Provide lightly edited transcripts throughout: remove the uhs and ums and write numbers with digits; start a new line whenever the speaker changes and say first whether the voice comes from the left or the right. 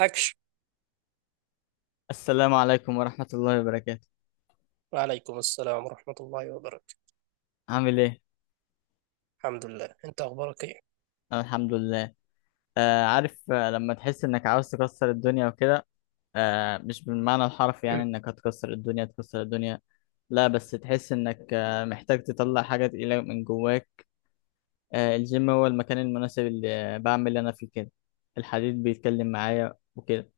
right: أكشن.
left: السلام عليكم ورحمة الله وبركاته.
right: وعليكم السلام ورحمة الله وبركاته.
left: عامل ايه؟
right: الحمد لله، أنت أخبارك إيه؟
left: أنا الحمد لله. عارف، لما تحس انك عاوز تكسر الدنيا وكده. مش بالمعنى الحرفي، يعني انك هتكسر الدنيا تكسر الدنيا. لا بس تحس انك محتاج تطلع حاجة تقيلة من جواك. الجيم هو المكان المناسب اللي بعمل انا فيه كده. الحديد بيتكلم معايا وكده.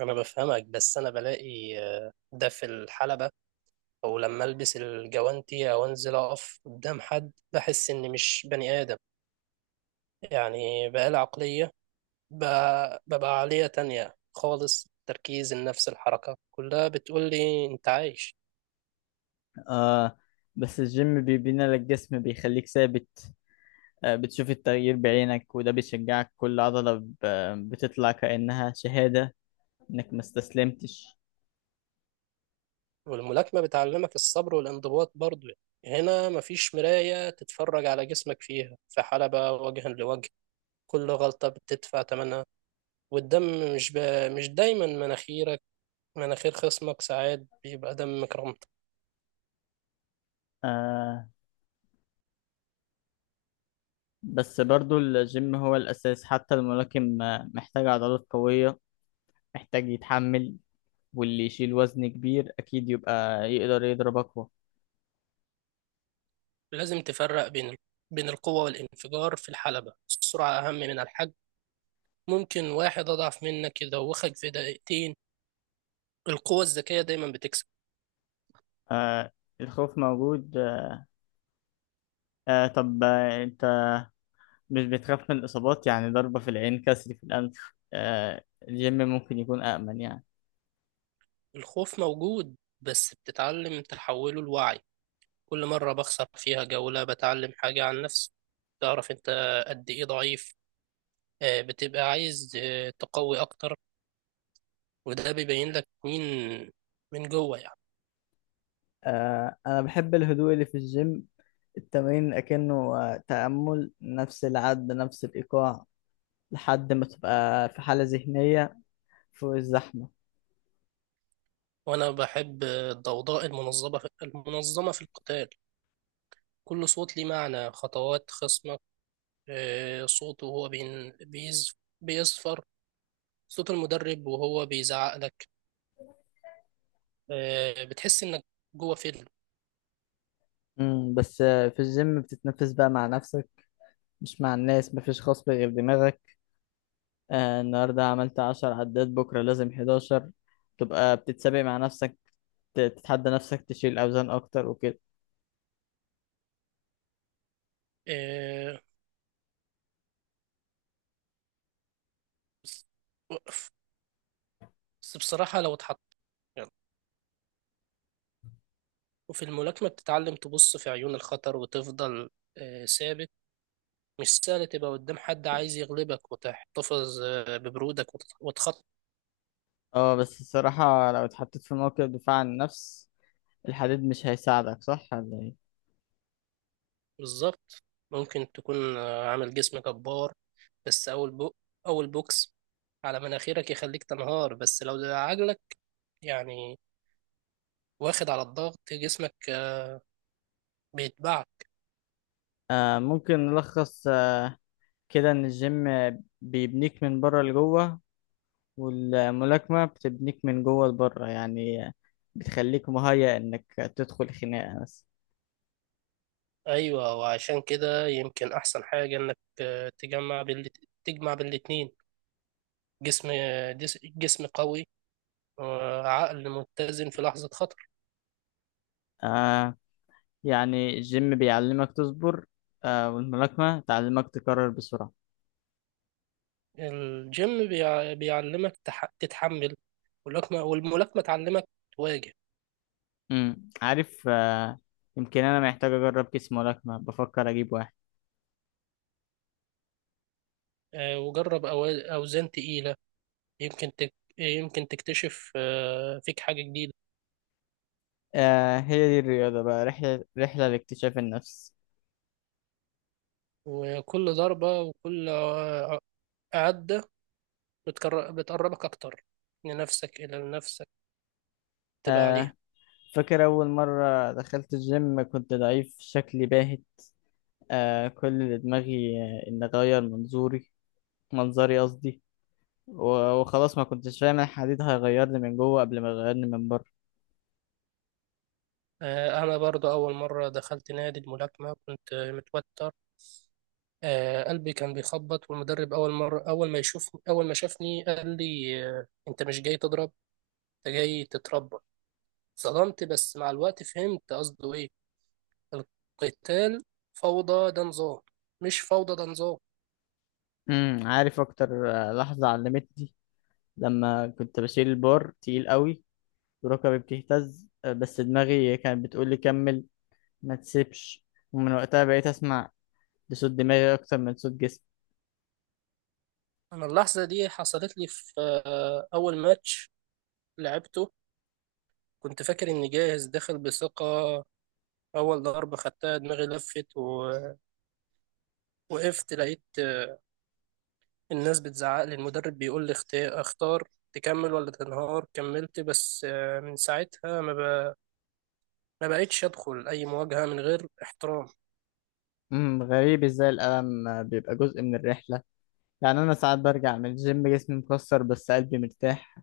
right: أنا بفهمك، بس أنا بلاقي ده في الحلبة، أو لما ألبس الجوانتي أو أنزل أقف قدام حد بحس إني مش بني آدم. يعني بقالي عقلية، ببقى عقلية تانية خالص. تركيز النفس، الحركة، كلها بتقول لي أنت عايش.
left: آه، بس الجيم بيبني لك جسم، بيخليك ثابت. بتشوف التغيير بعينك، وده بيشجعك. كل عضلة بتطلع كأنها شهادة انك ما استسلمتش.
right: والملاكمة بتعلمك الصبر والانضباط برضه. هنا مفيش مراية تتفرج على جسمك فيها، في حلبة وجها لوجه كل غلطة بتدفع تمنها. والدم مش مش دايما مناخيرك، مناخير خصمك ساعات بيبقى دم كرامتك.
left: آه، بس برضو الجيم هو الاساس. حتى الملاكم محتاج عضلات قوية، محتاج يتحمل. واللي يشيل وزن كبير اكيد يبقى يقدر يضرب اقوى.
right: لازم تفرق بين بين القوة والانفجار. في الحلبة السرعة أهم من الحجم، ممكن واحد أضعف منك يدوخك في دقيقتين. القوة الذكية دايما بتكسب.
left: آه، الخوف موجود. طب، انت مش بتخاف من الاصابات؟ يعني ضربة في العين، كسر في الانف. الجيم ممكن يكون امن يعني.
right: الخوف موجود، بس بتتعلم تحوله لوعي. كل مرة بخسر فيها جولة بتعلم حاجة عن نفسي، تعرف أنت قد إيه ضعيف، بتبقى عايز تقوي أكتر. وده بيبين لك مين من جوه يعني.
left: آه، أنا بحب الهدوء اللي في الجيم. التمرين أكنه تأمل، نفس العد، نفس الإيقاع، لحد ما تبقى في حالة ذهنية فوق الزحمة.
right: وانا بحب الضوضاء المنظمه، في القتال كل صوت ليه معنى، خطوات خصمك، صوته وهو بيصفر، صوت المدرب وهو بيزعق لك. بتحس انك جوه فيلم.
left: بس في الجيم بتتنفس بقى مع نفسك، مش مع الناس. مفيش خصب غير دماغك. آه، النهاردة عملت 10 عدات، بكرة لازم 11. تبقى بتتسابق مع نفسك، تتحدى نفسك، تشيل أوزان أكتر وكده.
right: آه، وقف. بس بصراحة لو اتحط، يعني. وفي الملاكمة بتتعلم تبص في عيون الخطر وتفضل ثابت. مش سهل تبقى قدام حد عايز يغلبك وتحتفظ ببرودك وتخطط.
left: اه، بس الصراحة لو اتحطيت في موقف دفاع عن النفس، الحديد مش هيساعدك، صح ولا ايه؟
right: بالظبط. ممكن تكون عامل جسم جبار، بس أول بوكس على مناخيرك يخليك تنهار. بس لو ده عجلك يعني، واخد على الضغط، جسمك بيتبعت.
left: ممكن نلخص كده إن الجيم بيبنيك من بره لجوه، والملاكمة بتبنيك من جوه لبره. يعني بتخليك مهيأ إنك تدخل خناقة بس.
right: أيوة، وعشان كده يمكن أحسن حاجة إنك تجمع تجمع بالاتنين، جسم جسم قوي وعقل متزن في لحظة خطر.
left: آه، يعني الجيم بيعلمك تصبر، آه، والملاكمة تعلمك تكرر بسرعة.
right: الجيم بيعلمك تتحمل، والملاكمة تعلمك تواجه.
left: عارف، آه، يمكن أنا محتاج أجرب كيس ملاكمة. بفكر أجيب واحد.
right: وجرب أوزان تقيلة، يمكن تكتشف فيك حاجة جديدة.
left: آه، هي دي الرياضة بقى، رحلة، رحلة لاكتشاف النفس.
right: وكل ضربة وكل عدة بتقربك أكتر لنفسك، إلى نفسك تبقى
left: آه،
right: عليها.
left: فاكر أول مرة دخلت الجيم كنت ضعيف، شكلي باهت. كل اللي دماغي إن أغير منظوري، منظري قصدي. وخلاص ما كنتش فاهم الحديد هيغيرني من جوه قبل ما يغيرني من بره.
right: أنا برضو أول مرة دخلت نادي الملاكمة كنت متوتر، قلبي كان بيخبط. والمدرب أول مرة أول ما يشوف أول ما شافني قال لي أنت مش جاي تضرب، أنت جاي تتربى. صدمت، بس مع الوقت فهمت قصده إيه. القتال فوضى ده نظام مش فوضى، ده نظام.
left: عارف اكتر لحظة علمتني لما كنت بشيل البار تقيل قوي وركبي بتهتز، بس دماغي كانت بتقول لي كمل، ما تسيبش. ومن وقتها بقيت اسمع لصوت دماغي اكتر من صوت جسمي.
right: انا اللحظه دي حصلت لي في اول ماتش لعبته. كنت فاكر اني جاهز، داخل بثقه. اول ضربه خدتها دماغي لفت ووقفت، لقيت الناس بتزعق لي، المدرب بيقول لي اختار تكمل ولا تنهار. كملت، بس من ساعتها ما بقتش ادخل اي مواجهه من غير احترام.
left: غريب ازاي الألم بيبقى جزء من الرحلة. يعني انا ساعات برجع من الجيم جسمي مكسر بس قلبي مرتاح.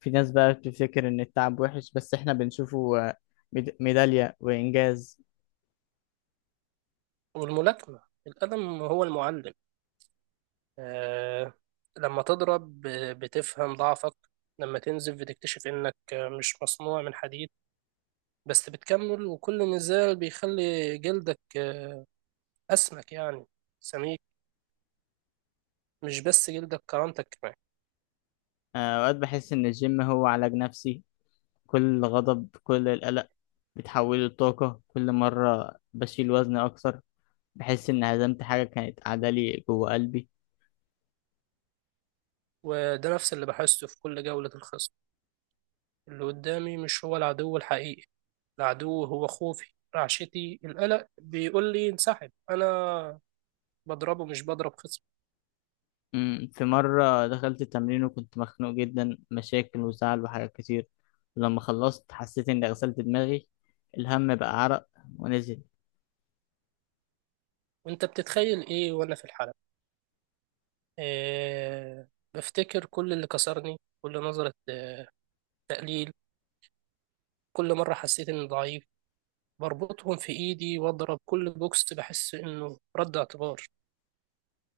left: في ناس بقى بتفتكر ان التعب وحش، بس احنا بنشوفه ميدالية وإنجاز.
right: والملاكمه، القلم هو المعلم. آه، لما تضرب بتفهم ضعفك، لما تنزف بتكتشف انك مش مصنوع من حديد، بس بتكمل. وكل نزال بيخلي جلدك أسمك يعني، سميك، مش بس جلدك، كرامتك كمان.
left: آه، أوقات بحس إن الجيم هو علاج نفسي. كل غضب، كل القلق، بتحوله لطاقة. كل مرة بشيل وزن أكتر بحس إن هزمت حاجة كانت قاعدة لي جوه قلبي.
right: وده نفس اللي بحسه في كل جولة. الخصم اللي قدامي مش هو العدو الحقيقي، العدو هو خوفي، رعشتي، القلق بيقول لي انسحب. أنا بضربه، مش بضرب خصم.
left: أمم، في مرة دخلت التمرين وكنت مخنوق جدا، مشاكل وزعل وحاجات كتير. ولما خلصت حسيت إني غسلت دماغي، الهم بقى عرق ونزل.
right: وانت بتتخيل ايه وانا في الحلبة؟ إيه، بفتكر كل اللي كسرني، كل نظرة تقليل، كل مرة حسيت اني ضعيف، بربطهم في إيدي وأضرب. كل بوكس بحس إنه رد اعتبار.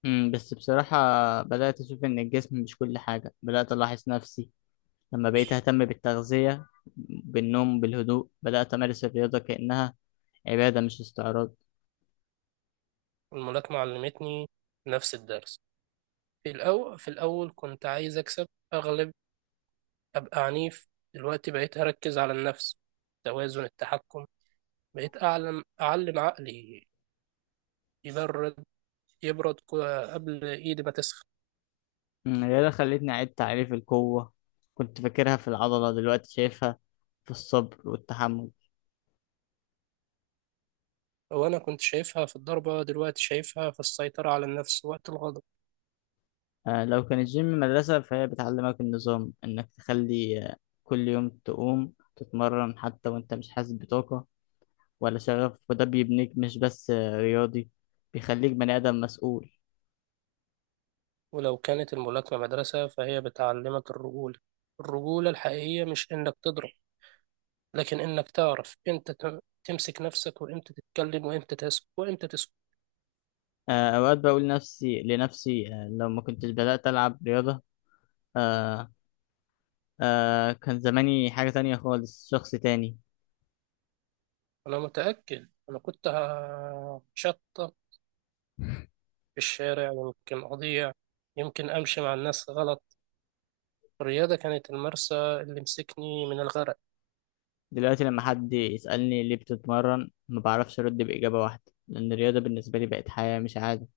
left: أمم، بس بصراحة بدأت أشوف إن الجسم مش كل حاجة. بدأت ألاحظ نفسي لما بقيت أهتم بالتغذية، بالنوم، بالهدوء. بدأت أمارس الرياضة كأنها عبادة، مش استعراض.
right: الملاكمة علمتني نفس الدرس. في الأول كنت عايز أكسب، أغلب، أبقى عنيف. دلوقتي بقيت أركز على النفس، توازن، التحكم. بقيت أعلم عقلي يبرد، قبل إيدي ما تسخن.
left: أمم، الرياضة خلتني أعيد تعريف القوة. كنت فاكرها في العضلة، دلوقتي شايفها في الصبر والتحمل.
right: وأنا كنت شايفها في الضربة، دلوقتي شايفها في السيطرة على النفس وقت الغضب.
left: آه، لو كان الجيم مدرسة فهي بتعلمك النظام، إنك تخلي كل يوم تقوم تتمرن حتى وإنت مش حاسس بطاقة ولا شغف. وده بيبنيك مش بس رياضي، بيخليك بني آدم مسؤول.
right: ولو كانت الملاكمة مدرسة فهي بتعلمك الرجولة. الرجولة الحقيقية مش إنك تضرب، لكن انك تعرف امتى تمسك نفسك، وامتى تتكلم، وامتى تسكت.
left: آه، أوقات بقول نفسي لنفسي، لو ما كنتش بدأت ألعب رياضة، آه، آه، كان زماني حاجة تانية خالص، شخص تاني.
right: انا متأكد انا كنت هشطب في الشارع، يمكن اضيع، يمكن امشي مع الناس غلط. الرياضة كانت المرسى اللي مسكني من الغرق.
left: دلوقتي لما حد يسألني ليه بتتمرن، ما بعرفش أرد بإجابة واحدة، لأن الرياضة بالنسبة لي بقت حياة مش عادة.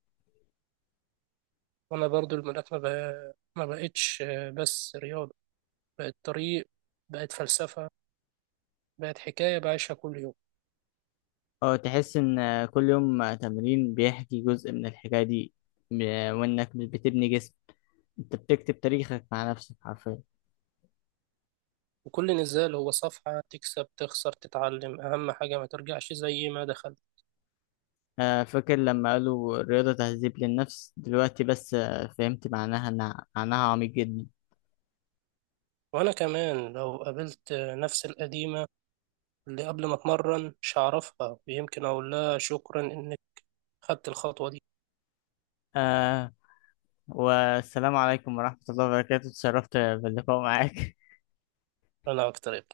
right: وانا برضو الملاكمة ما بقتش بس رياضة، بقت طريق، بقت فلسفة، بقت حكاية بعيشها كل يوم.
left: اه، تحس إن كل يوم تمرين بيحكي جزء من الحكاية دي. وإنك مش بتبني جسم، أنت بتكتب تاريخك مع نفسك حرفيا.
right: وكل نزال هو صفحة، تكسب، تخسر، تتعلم. أهم حاجة ما ترجعش زي ما دخل.
left: آه، فاكر لما قالوا الرياضة تهذيب للنفس، دلوقتي بس فهمت معناها، معناها عميق جدا.
right: وأنا كمان لو قابلت نفس القديمة اللي قبل ما أتمرن مش هعرفها، ويمكن أقول لها شكرا إنك خدت الخطوة دي.
left: آه، والسلام عليكم ورحمة الله وبركاته، اتشرفت باللقاء معاك.
right: أنا أكتر.